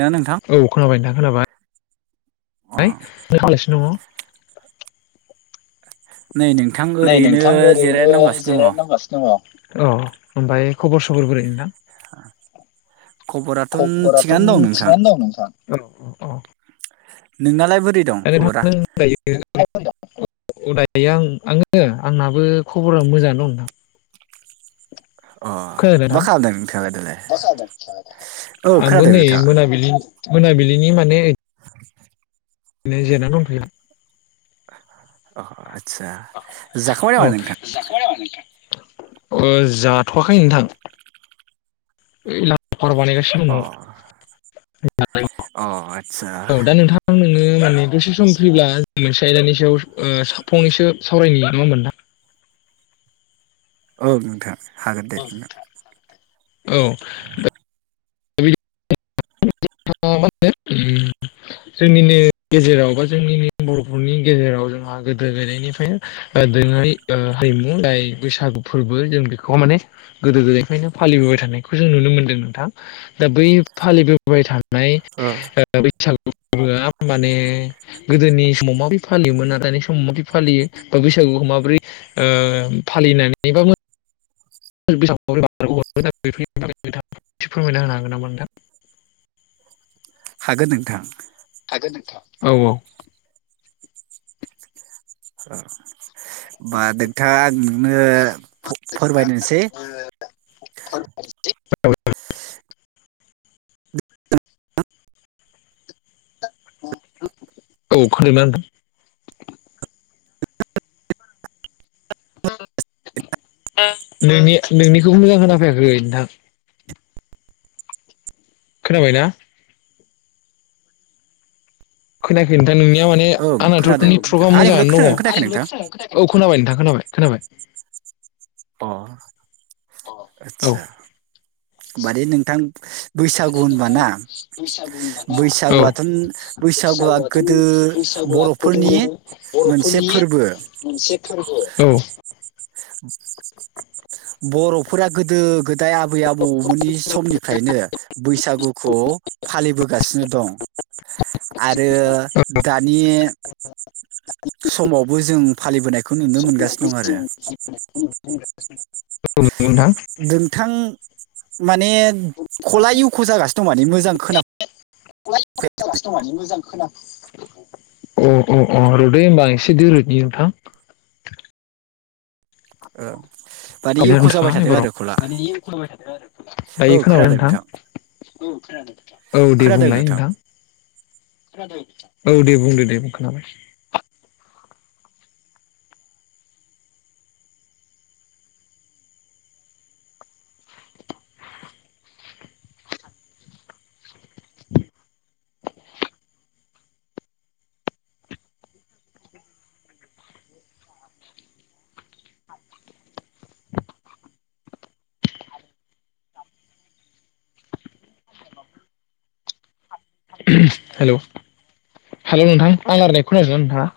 ना नोंथां औ खोनाबाय नोंथां खोनाबाय अ ह प्रसनम [unintelligible] नै नोंथां नै ओरैनो नोंथां ओरैनो जिरायना दंगासिनो दङ जिरायनो दंगासिनो दङ औ ओमफ्राय खबर सबर बोरै नोंथां खबराथ' थिगानो खबराथन दं नोंथां थिगानो दं नोंथां औ औ औ नोंनालाय बोर ओरै थां दायो [inaudible] उदायखायो आं आङो आंनाबो खबरा मोजांङै दं नोंथां अ खोनादों ना मा खालामदों नोंथाङा दालाय औ खोनादों खोनादों‌ औ आंबो खोनादों नै नोंथाङा मोनाबिलि मोनाबिलिनि माने नै जिरायना दंफैयो आ अ आदसा जाखांबाय नामा औ नोंथां [inaudible] ओ जाथवाखै नोंथां ए [inaudible] हर अ बानायगासिनो दङ अ आदसा औ दा नोंथां नोङो [unintelligible] माने दसे सम फैब्ला जों मोनसे आयदानि सायाव ओ साव फंनैसो सावरायनि नंङा होमबा नोंथां औ नोंथां हागोन दे अ नोंथां औ ओ माने [inaudible] जोंनिनो गेजेराव बा जोंनि बरफोरनि गेजेराव जोंहा गोदो गोदायनिफ्राय ओ दोरोंङारि ओ हारिमु जाय बैसागु फोरबो जों बेखौ माने गोदो गोदायनिफ्रायनो फालिबोबाय थानाय खौ जों नुनो मोनदों नोंथां दा बै फालिबोबाय थानाय औ ओ बैसागु आ माने गोदोनि समाव माबि फालियोमोन आर दानि समाव माबि फालियो बा बैसाग बैसागुखौ माबोरै ओ फालिनानै बाबो लांदां बेफोर फोरमायना होनो हागोन नामा नोंथां [inaudible] हागोन नोंथां हागोन नोंथां औ औ ओ होमबा नोंथाङा आं नोंनो फोरमायनोसै [inaudible] लांदां औ खोनादोंना नोंथां नोंनि नोंनिखौबो मोजां खोना फैयाखै नोंथां खोनाबाय ना खोनायाखै नोंथां नोंनिया माने ओं आंनाथ खोनादों नोंथां। नेथ्रकआ आंनिखौलाय मोजाङानो खोनादोंना दंङ खोनायाखै आंनिखौलाइ नोंथां खोनादोंना खोनायाखै औ खोनाबाय नोंथां खोनाबाय खोनाबाय अ औ आदसा माने नोंथां बैसागु माने नोंथां होनबाना बैसागु होनबा ना औ बैसागुआथन बैसागुआ बैसागुआथ' गोदो बैसागुआ गोदो बरफोरनि मोनसे बर'फोरनि फोरबो मोनसे फोरबो औ लांदां बर'फोरा गोदो। गोदाय आबै आबौमोननि समनिफ्रायनो बैसागुखौ फालिबोगासिनो दं। आरो दानि। समावबो जों फालिबोनायखौ नुनो समावबो मोनगासिनो दं आरो। जों औ। नोंथां। नोंथां माने खला इउख' जागासिनो दं माने मोजां। मोजां खोन।। जागासिनो दं मानि मोजां खोना। अ अ अ रदै होनोमबा एसे द रोदनि नोंथां। ओ नोंथाङा एबाराव [unintelligible] औ दायो खोनाबाय खोनादों नोंथां। औ दे खोनादों बुंलाय नोंथां नोंथां। औ दे बुंदो दे बुं खोनाबाय। हेलौ हेलौ नोंथां आं रायनाय खोनादोंना नोंथाङा?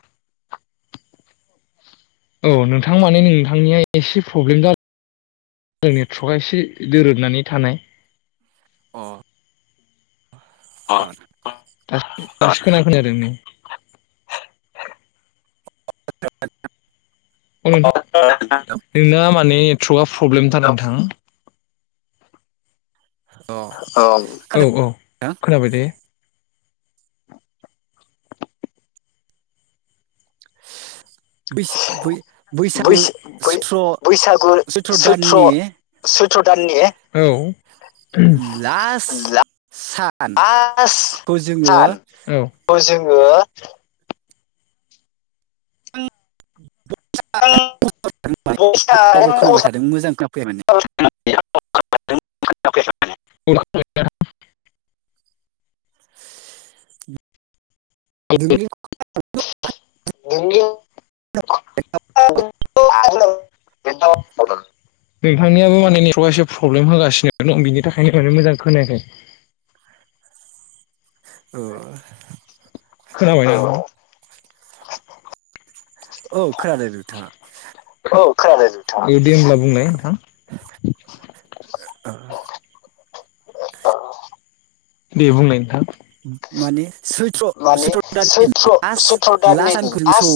औ नोंथां माने नोंथांनिया एसे प्रब्लेम जा दों नेट्रकआ एसे दोरोदनानै थानाय। अ। अ दासो [unintelligible] नै। [unintelligible] [unintelligible] नोंना माने नेथ्रकआ प्रब्लेमथार नोंथां। अ औ औ औ खोनाबाय दे। [inaudible] बिस-बै बैसागु बैसो बै सथ्र' बैसागु सुथ्र' दाननि थ्र दाननि औ। लास आस जोङो सान औ जोङो। डाबल खोनाबाय थादों मोजां खोनाफैया माने [unintelligible] [unintelligible] दुं [unintelligible] [unintelligible] बेथ [unintelligible] नोंथांनियाबो माने नेट्रका एसे प्रब्लेम होगासिनो दं बिनि थाखायनो माने मोजां खोनायाखै। [inaudible] ओ खोनाबाय औ। औ खोनादों नोंथाङा? औ खोनाबाय नोंथां। दे दे होनब्ला बुंनाय नोंथां। [inaudible] दे बुंलाय नोंथां। माने सैत्र माने सैत्र दाननि सैथ्र' लास सैथ्र' लास दाननि सानखौ मोसौ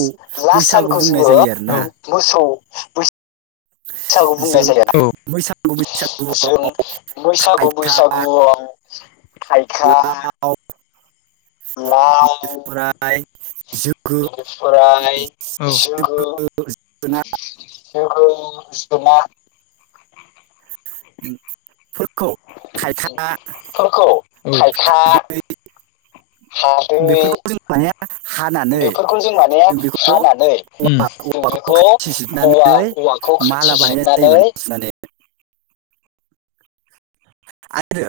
बैसागु बुंनाय जायो आरो। औ मोसौ बै सागु बुंनाय जों जायो, ओ। बैसागु बैसागुआव जों बैसागु थाइखा बैसागुआव थायखा, लाव लाव, ओमफ्राय जोगो बिनिफ्राय सिगु सिगु स्थमा फोरखौ खायथा। थायखा, [inaudible] बेफोरखौ जों माने हानानै बेफोरखौ जों माने हानानै औवा जों बेखौ खाथि औवा जिरनानै औवाखौ खाथि माला बानायनाय जायो जिरनानै माने सुनानै। आरो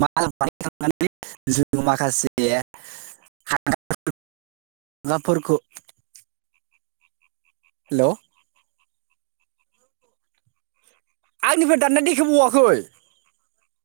माला बानायखांनानै जों माखासे [unintelligible] [unintelligible] फोरखौ हेलौ। आंनिफ्राय दाननाय देखाय बावाखै।